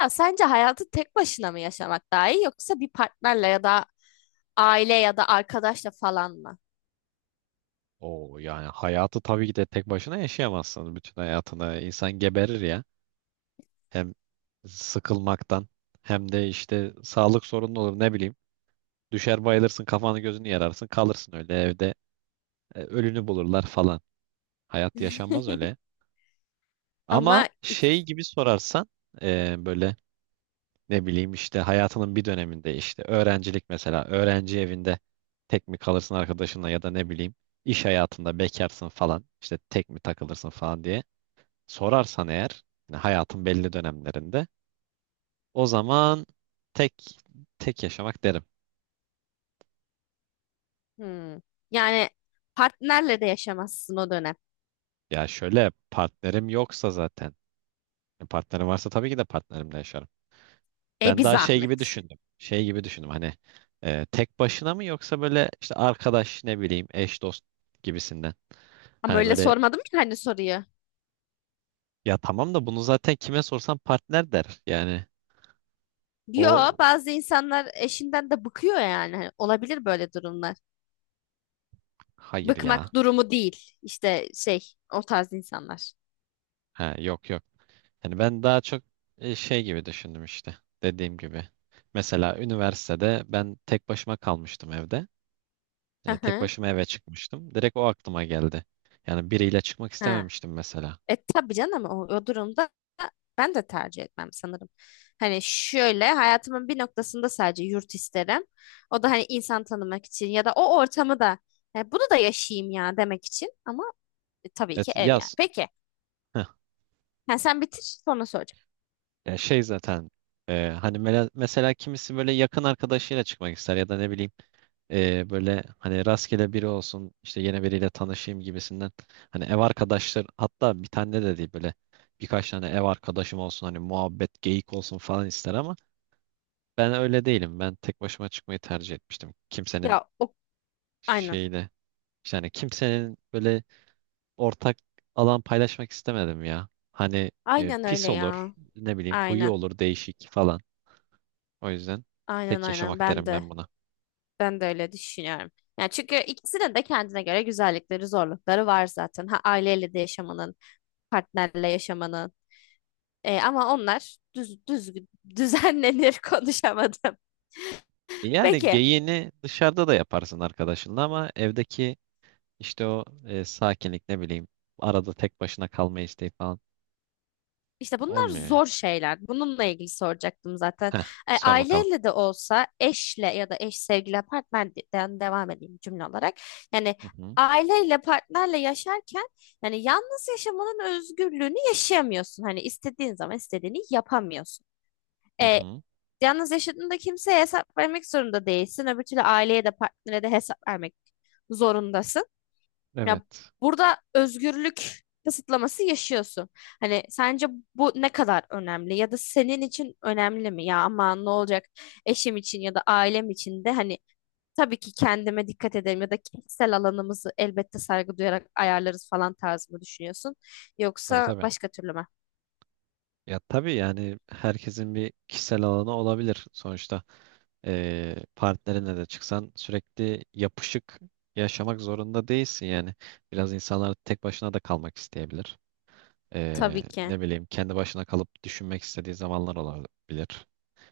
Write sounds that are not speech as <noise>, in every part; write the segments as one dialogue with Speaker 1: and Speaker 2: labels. Speaker 1: Ya sence hayatı tek başına mı yaşamak daha iyi yoksa bir partnerle ya da aile ya da arkadaşla falan mı?
Speaker 2: Oo yani hayatı tabii ki de tek başına yaşayamazsın. Bütün hayatını insan geberir ya. Hem sıkılmaktan hem de işte sağlık sorunu olur ne bileyim. Düşer bayılırsın kafanı gözünü yararsın kalırsın öyle evde, ölünü bulurlar falan. Hayat yaşanmaz
Speaker 1: <laughs>
Speaker 2: öyle. Ama
Speaker 1: Ama
Speaker 2: şey
Speaker 1: ik-
Speaker 2: gibi sorarsan böyle ne bileyim işte hayatının bir döneminde işte öğrencilik mesela öğrenci evinde tek mi kalırsın arkadaşınla ya da ne bileyim iş hayatında bekarsın falan işte tek mi takılırsın falan diye sorarsan eğer yani hayatın belli dönemlerinde o zaman tek tek yaşamak derim.
Speaker 1: Hmm. Yani partnerle de yaşamazsın o dönem.
Speaker 2: Ya şöyle partnerim yoksa zaten yani partnerim varsa tabii ki de partnerimle yaşarım.
Speaker 1: E
Speaker 2: Ben
Speaker 1: bir
Speaker 2: daha şey gibi
Speaker 1: zahmet.
Speaker 2: düşündüm. Şey gibi düşündüm hani tek başına mı yoksa böyle işte arkadaş ne bileyim eş dost gibisinden.
Speaker 1: Ama
Speaker 2: Hani
Speaker 1: öyle
Speaker 2: böyle
Speaker 1: sormadım ya hani soruyu.
Speaker 2: ya tamam da bunu zaten kime sorsan partner der. Yani
Speaker 1: Yo,
Speaker 2: o
Speaker 1: bazı insanlar eşinden de bıkıyor yani. Hani olabilir böyle durumlar.
Speaker 2: hayır ya.
Speaker 1: Bıkmak durumu değil. İşte şey o tarz insanlar.
Speaker 2: Ha, yok yok. Hani ben daha çok şey gibi düşündüm işte dediğim gibi. Mesela üniversitede ben tek başıma kalmıştım evde.
Speaker 1: Hı
Speaker 2: Tek
Speaker 1: hı.
Speaker 2: başıma eve çıkmıştım. Direkt o aklıma geldi. Yani biriyle çıkmak
Speaker 1: Ha.
Speaker 2: istememiştim mesela.
Speaker 1: E tabii canım o durumda ben de tercih etmem sanırım. Hani şöyle hayatımın bir noktasında sadece yurt isterim. O da hani insan tanımak için ya da o ortamı da "E, bunu da yaşayayım ya demek için ama tabii ki
Speaker 2: Evet
Speaker 1: ev yani.
Speaker 2: yaz.
Speaker 1: Peki
Speaker 2: Heh.
Speaker 1: ha, sen bitir sonra soracağım.
Speaker 2: Ya şey zaten hani mesela kimisi böyle yakın arkadaşıyla çıkmak ister ya da ne bileyim böyle hani rastgele biri olsun işte yine biriyle tanışayım gibisinden hani ev arkadaşlar hatta bir tane de değil böyle birkaç tane ev arkadaşım olsun hani muhabbet geyik olsun falan ister ama ben öyle değilim, ben tek başıma çıkmayı tercih etmiştim, kimsenin
Speaker 1: Ya o Aynen.
Speaker 2: şeyle yani kimsenin böyle ortak alan paylaşmak istemedim ya hani
Speaker 1: Aynen öyle
Speaker 2: pis olur
Speaker 1: ya.
Speaker 2: ne bileyim huyu
Speaker 1: Aynen.
Speaker 2: olur değişik falan, o yüzden
Speaker 1: Aynen
Speaker 2: tek
Speaker 1: aynen
Speaker 2: yaşamak
Speaker 1: ben
Speaker 2: derim
Speaker 1: de
Speaker 2: ben buna.
Speaker 1: ben de öyle düşünüyorum. Yani çünkü ikisinin de kendine göre güzellikleri, zorlukları var zaten. Ha aileyle de yaşamanın, partnerle yaşamanın. E, ama onlar düzenlenir <laughs> konuşamadım.
Speaker 2: Yani
Speaker 1: Peki
Speaker 2: geyiğini dışarıda da yaparsın arkadaşınla ama evdeki işte o sakinlik ne bileyim arada tek başına kalma isteği falan
Speaker 1: işte bunlar
Speaker 2: olmuyor ya.
Speaker 1: zor şeyler. Bununla ilgili soracaktım zaten.
Speaker 2: Heh,
Speaker 1: E,
Speaker 2: sor bakalım.
Speaker 1: aileyle de olsa eşle ya da eş sevgili partnerden devam edeyim cümle olarak. Yani
Speaker 2: Hı hı,
Speaker 1: aileyle partnerle yaşarken yani yalnız yaşamanın özgürlüğünü yaşayamıyorsun. Hani istediğin zaman istediğini yapamıyorsun.
Speaker 2: hı
Speaker 1: E,
Speaker 2: hı.
Speaker 1: yalnız yaşadığında kimseye hesap vermek zorunda değilsin. Öbür türlü aileye de partnere de hesap vermek zorundasın. Ya,
Speaker 2: Evet.
Speaker 1: burada özgürlük kısıtlaması yaşıyorsun. Hani sence bu ne kadar önemli ya da senin için önemli mi? Ya aman ne olacak, eşim için ya da ailem için de hani tabii ki kendime dikkat ederim ya da kişisel alanımızı elbette saygı duyarak ayarlarız falan tarzı mı düşünüyorsun?
Speaker 2: Tabii
Speaker 1: Yoksa
Speaker 2: tabii.
Speaker 1: başka türlü mü?
Speaker 2: Ya tabii yani herkesin bir kişisel alanı olabilir sonuçta. Partnerinle de çıksan sürekli yapışık yaşamak zorunda değilsin yani. Biraz insanlar tek başına da kalmak isteyebilir. E,
Speaker 1: Tabii ki.
Speaker 2: Ne bileyim kendi başına kalıp düşünmek istediği zamanlar olabilir.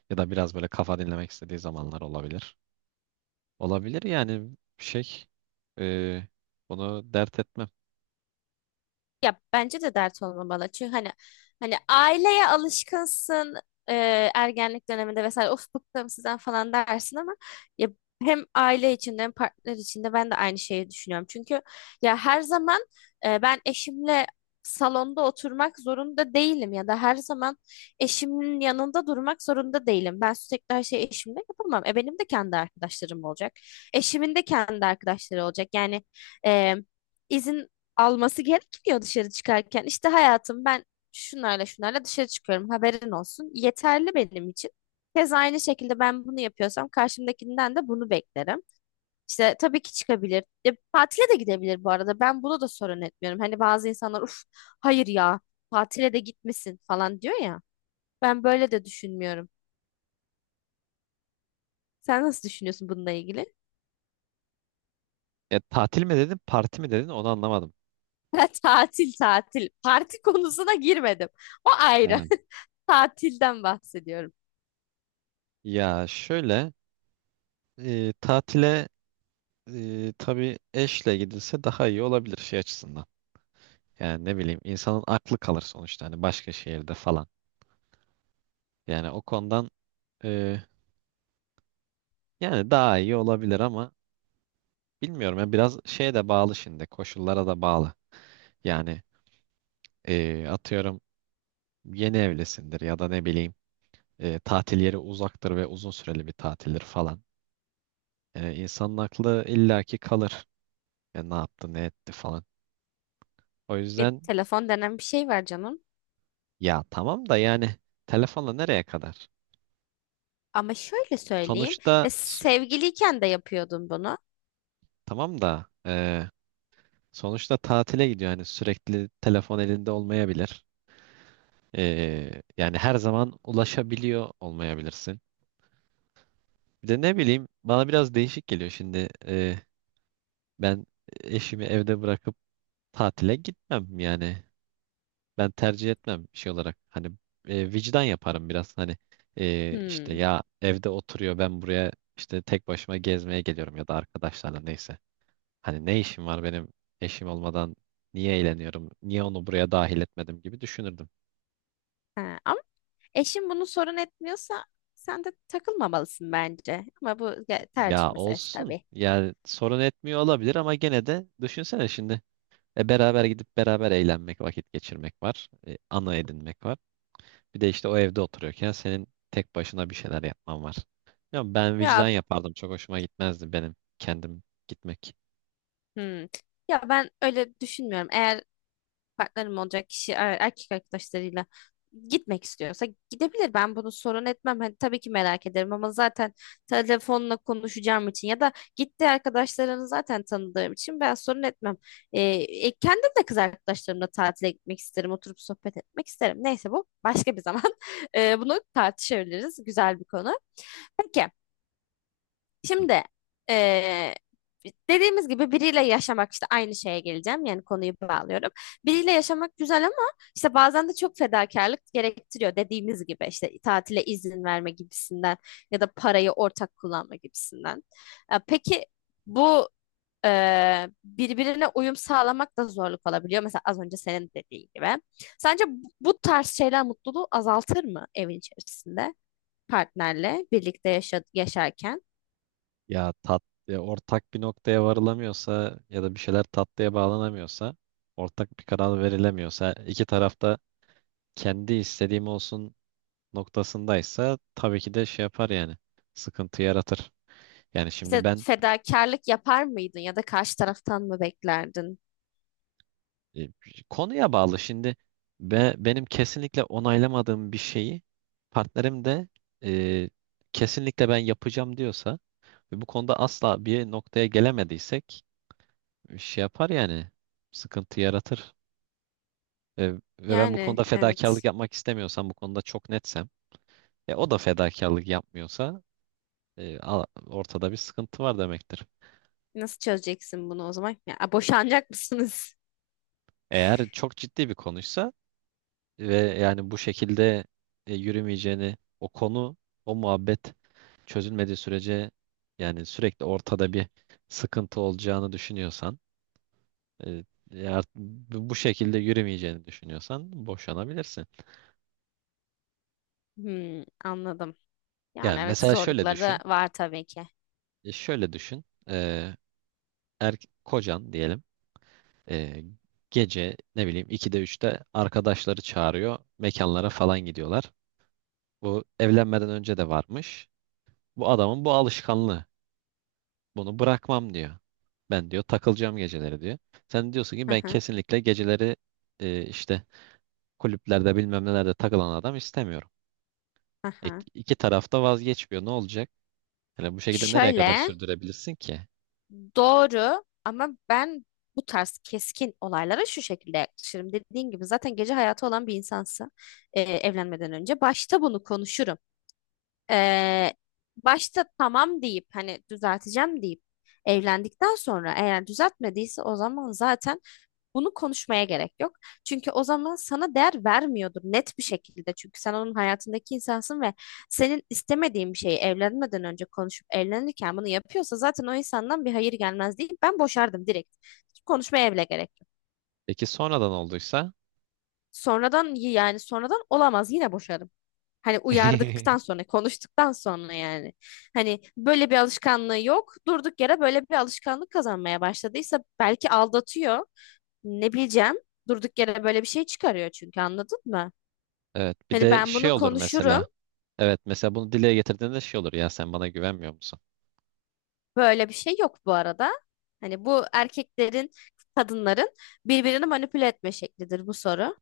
Speaker 2: Ya da biraz böyle kafa dinlemek istediği zamanlar olabilir. Olabilir yani şey e, bunu dert etmem.
Speaker 1: Ya bence de dert olmamalı. Çünkü hani aileye alışkınsın, e, ergenlik döneminde vesaire of bıktım sizden falan dersin ama ya hem aile içinde hem partner içinde ben de aynı şeyi düşünüyorum. Çünkü ya her zaman ben eşimle salonda oturmak zorunda değilim ya da her zaman eşimin yanında durmak zorunda değilim. Ben sürekli her şeyi eşimle yapamam. E, benim de kendi arkadaşlarım olacak. Eşimin de kendi arkadaşları olacak. Yani e, izin alması gerekmiyor dışarı çıkarken. İşte hayatım, ben şunlarla şunlarla dışarı çıkıyorum, haberin olsun. Yeterli benim için. Keza aynı şekilde ben bunu yapıyorsam karşımdakinden de bunu beklerim. İşte tabii ki çıkabilir. E, tatile de gidebilir bu arada. Ben buna da sorun etmiyorum. Hani bazı insanlar uf, hayır ya, tatile de gitmesin falan diyor ya. Ben böyle de düşünmüyorum. Sen nasıl düşünüyorsun bununla ilgili? <laughs>
Speaker 2: Tatil mi dedin parti mi dedin onu anlamadım.
Speaker 1: Ben tatil tatil. Parti konusuna girmedim. O ayrı.
Speaker 2: He.
Speaker 1: <laughs> Tatilden bahsediyorum.
Speaker 2: Ya şöyle tatile tabii eşle gidilse daha iyi olabilir şey açısından. Yani ne bileyim insanın aklı kalır sonuçta hani başka şehirde falan. Yani o konudan e, yani daha iyi olabilir ama bilmiyorum ya biraz şeye de bağlı şimdi, koşullara da bağlı. Yani atıyorum yeni evlisindir ya da ne bileyim tatil yeri uzaktır ve uzun süreli bir tatildir falan. Yani insanın aklı illaki kalır. Ya ne yaptı ne etti falan. O
Speaker 1: E,
Speaker 2: yüzden
Speaker 1: telefon denen bir şey var canım.
Speaker 2: ya tamam da yani telefonla nereye kadar?
Speaker 1: Ama şöyle söyleyeyim.
Speaker 2: Sonuçta
Speaker 1: E, sevgiliyken de yapıyordun bunu.
Speaker 2: tamam da sonuçta tatile gidiyor. Yani sürekli telefon elinde olmayabilir. Yani her zaman ulaşabiliyor olmayabilirsin. Bir de ne bileyim bana biraz değişik geliyor şimdi. Ben eşimi evde bırakıp tatile gitmem yani. Ben tercih etmem şey olarak. Hani vicdan yaparım biraz. Hani işte
Speaker 1: Hmm.
Speaker 2: ya evde oturuyor, ben buraya işte tek başıma gezmeye geliyorum ya da arkadaşlarla neyse. Hani ne işim var benim eşim olmadan, niye eğleniyorum? Niye onu buraya dahil etmedim gibi düşünürdüm.
Speaker 1: Ha, ama eşin bunu sorun etmiyorsa sen de takılmamalısın bence. Ama bu tercih
Speaker 2: Ya
Speaker 1: meselesi
Speaker 2: olsun.
Speaker 1: tabii.
Speaker 2: Yani sorun etmiyor olabilir ama gene de düşünsene şimdi. Beraber gidip beraber eğlenmek, vakit geçirmek var. Ana edinmek var. Bir de işte o evde oturuyorken senin tek başına bir şeyler yapman var. Ya ben
Speaker 1: Ya,
Speaker 2: vicdan yapardım. Çok hoşuma gitmezdi benim kendim gitmek.
Speaker 1: hmm. Ya ben öyle düşünmüyorum. Eğer partnerim olacak kişi erkek arkadaşlarıyla gitmek istiyorsa gidebilir. Ben bunu sorun etmem. Hani tabii ki merak ederim ama zaten telefonla konuşacağım için ya da gitti arkadaşlarını zaten tanıdığım için ben sorun etmem. E, Kendim de kız arkadaşlarımla tatile gitmek isterim. Oturup sohbet etmek isterim. Neyse bu başka bir zaman. <laughs> E, bunu tartışabiliriz. Güzel bir konu. Peki. Şimdi eee, dediğimiz gibi biriyle yaşamak işte aynı şeye geleceğim. Yani konuyu bağlıyorum. Biriyle yaşamak güzel ama işte bazen de çok fedakarlık gerektiriyor. Dediğimiz gibi işte tatile izin verme gibisinden ya da parayı ortak kullanma gibisinden. E, peki bu birbirine uyum sağlamak da zorluk olabiliyor. Mesela az önce senin dediğin gibi. Sence bu tarz şeyler mutluluğu azaltır mı evin içerisinde partnerle birlikte yaşarken?
Speaker 2: Ya ya ortak bir noktaya varılamıyorsa ya da bir şeyler tatlıya bağlanamıyorsa, ortak bir karar verilemiyorsa, iki tarafta kendi istediğim olsun noktasındaysa tabii ki de şey yapar yani. Sıkıntı yaratır. Yani şimdi
Speaker 1: İşte
Speaker 2: ben
Speaker 1: fedakarlık yapar mıydın ya da karşı taraftan mı beklerdin?
Speaker 2: e, konuya bağlı. Şimdi benim kesinlikle onaylamadığım bir şeyi partnerim de e, kesinlikle ben yapacağım diyorsa ve bu konuda asla bir noktaya gelemediysek şey yapar yani. Sıkıntı yaratır. E, Ve ben bu
Speaker 1: Yani
Speaker 2: konuda fedakarlık
Speaker 1: evet.
Speaker 2: yapmak istemiyorsam, bu konuda çok netsem, o da fedakarlık yapmıyorsa ortada bir sıkıntı var demektir.
Speaker 1: Nasıl çözeceksin bunu o zaman? Ya, boşanacak mısınız? <laughs>
Speaker 2: Eğer çok ciddi bir konuysa ve yani bu şekilde yürümeyeceğini, o konu o muhabbet çözülmediği sürece yani sürekli ortada bir sıkıntı olacağını düşünüyorsan e, ya bu şekilde yürümeyeceğini düşünüyorsan boşanabilirsin.
Speaker 1: Hmm, anladım. Yani
Speaker 2: Yani
Speaker 1: evet,
Speaker 2: mesela şöyle
Speaker 1: zorlukları da
Speaker 2: düşün
Speaker 1: var tabii ki.
Speaker 2: şöyle düşün er, kocan diyelim e, gece ne bileyim 2'de 3'te arkadaşları çağırıyor, mekanlara falan gidiyorlar. Bu evlenmeden önce de varmış. Bu adamın bu alışkanlığı. Bunu bırakmam diyor. Ben diyor takılacağım geceleri diyor. Sen diyorsun ki
Speaker 1: Hı
Speaker 2: ben
Speaker 1: hı,
Speaker 2: kesinlikle geceleri işte kulüplerde bilmem nelerde takılan adam istemiyorum.
Speaker 1: hı
Speaker 2: E,
Speaker 1: hı.
Speaker 2: iki taraf da vazgeçmiyor. Ne olacak? Yani bu şekilde nereye kadar
Speaker 1: Şöyle
Speaker 2: sürdürebilirsin ki?
Speaker 1: doğru ama ben bu tarz keskin olaylara şu şekilde yaklaşırım. Dediğin gibi zaten gece hayatı olan bir insansa evlenmeden önce başta bunu konuşurum. Ee, Başta tamam deyip hani düzelteceğim deyip evlendikten sonra eğer düzeltmediyse o zaman zaten bunu konuşmaya gerek yok. Çünkü o zaman sana değer vermiyordur net bir şekilde. Çünkü sen onun hayatındaki insansın ve senin istemediğin bir şeyi evlenmeden önce konuşup evlenirken bunu yapıyorsa zaten o insandan bir hayır gelmez değil. Ben boşardım direkt. Hiç konuşmaya bile gerek yok.
Speaker 2: Peki sonradan olduysa?
Speaker 1: Sonradan yani sonradan olamaz, yine boşarım. Hani uyardıktan
Speaker 2: <laughs>
Speaker 1: sonra, konuştuktan sonra yani. Hani böyle bir alışkanlığı yok. Durduk yere böyle bir alışkanlık kazanmaya başladıysa belki aldatıyor. Ne bileceğim. Durduk yere böyle bir şey çıkarıyor çünkü, anladın mı?
Speaker 2: Evet bir
Speaker 1: Hani
Speaker 2: de
Speaker 1: ben
Speaker 2: şey
Speaker 1: bunu
Speaker 2: olur
Speaker 1: konuşurum.
Speaker 2: mesela. Evet mesela bunu dile getirdiğinde şey olur. Ya sen bana güvenmiyor musun?
Speaker 1: Böyle bir şey yok bu arada. Hani bu erkeklerin, kadınların birbirini manipüle etme şeklidir bu soru.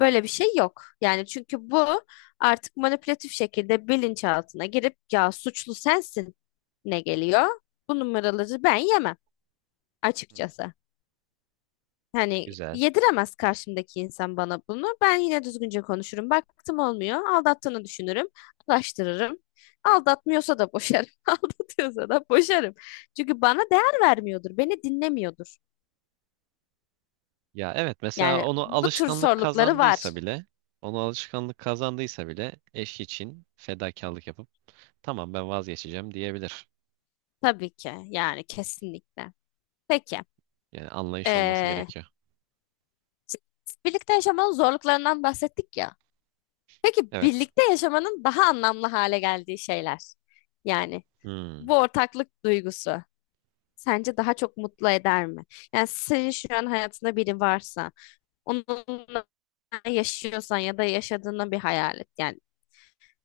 Speaker 1: Böyle bir şey yok. Yani çünkü bu artık manipülatif şekilde bilinçaltına girip ya suçlu sensin ne geliyor? Bu numaraları ben yemem
Speaker 2: Hı.
Speaker 1: açıkçası. Hani
Speaker 2: Güzel.
Speaker 1: yediremez karşımdaki insan bana bunu. Ben yine düzgünce konuşurum. Baktım olmuyor. Aldattığını düşünürüm. Ulaştırırım. Aldatmıyorsa da boşarım. <laughs> Aldatıyorsa da boşarım. Çünkü bana değer vermiyordur. Beni dinlemiyordur.
Speaker 2: Ya evet mesela
Speaker 1: Yani
Speaker 2: onu
Speaker 1: bu tür
Speaker 2: alışkanlık
Speaker 1: sorulukları var.
Speaker 2: kazandıysa bile, onu alışkanlık kazandıysa bile eş için fedakarlık yapıp tamam ben vazgeçeceğim diyebilir.
Speaker 1: Tabii ki. Yani kesinlikle. Peki.
Speaker 2: Yani anlayış olması
Speaker 1: Ee,
Speaker 2: gerekiyor.
Speaker 1: Birlikte yaşamanın zorluklarından bahsettik ya. Peki
Speaker 2: Evet.
Speaker 1: birlikte yaşamanın daha anlamlı hale geldiği şeyler. Yani
Speaker 2: Hmm.
Speaker 1: bu ortaklık duygusu sence daha çok mutlu eder mi? Yani senin şu an hayatında biri varsa, onunla yaşıyorsan ya da yaşadığını bir hayal et. Yani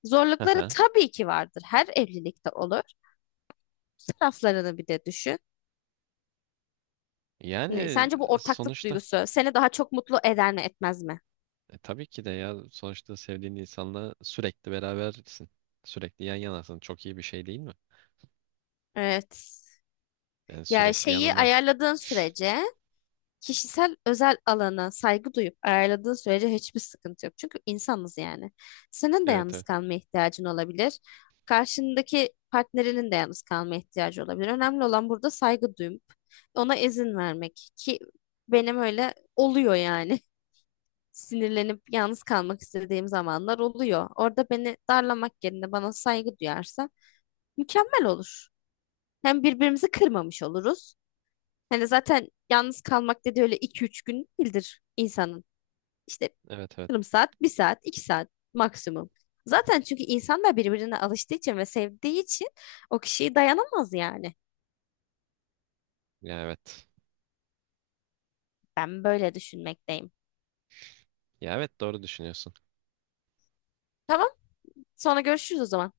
Speaker 1: zorlukları
Speaker 2: Aha.
Speaker 1: tabii ki vardır. Her evlilikte olur. Taraflarını bir de düşün. Yani
Speaker 2: Yani
Speaker 1: sence bu ortaklık
Speaker 2: sonuçta
Speaker 1: duygusu seni daha çok mutlu eder mi, etmez mi?
Speaker 2: Tabii ki de ya sonuçta sevdiğin insanla sürekli berabersin. Sürekli yan yanasın. Çok iyi bir şey değil mi?
Speaker 1: Evet.
Speaker 2: Yani
Speaker 1: Ya
Speaker 2: sürekli
Speaker 1: şeyi
Speaker 2: yanında.
Speaker 1: ayarladığın sürece kişisel özel alana saygı duyup ayarladığın sürece hiçbir sıkıntı yok. Çünkü insanız yani. Senin de
Speaker 2: Evet
Speaker 1: yalnız
Speaker 2: evet.
Speaker 1: kalmaya ihtiyacın olabilir. Karşındaki partnerinin de yalnız kalmaya ihtiyacı olabilir. Önemli olan burada saygı duyup ona izin vermek ki benim öyle oluyor yani. <laughs> Sinirlenip yalnız kalmak istediğim zamanlar oluyor. Orada beni darlamak yerine bana saygı duyarsa mükemmel olur. Hem birbirimizi kırmamış oluruz. Hani zaten yalnız kalmak dedi öyle iki üç gün değildir insanın. İşte
Speaker 2: Evet evet.
Speaker 1: yarım saat, bir saat, iki saat maksimum. Zaten çünkü insanlar birbirine alıştığı için ve sevdiği için o kişiyi dayanamaz yani.
Speaker 2: Ya evet.
Speaker 1: Ben böyle düşünmekteyim.
Speaker 2: Ya evet doğru düşünüyorsun.
Speaker 1: Tamam, sonra görüşürüz o zaman.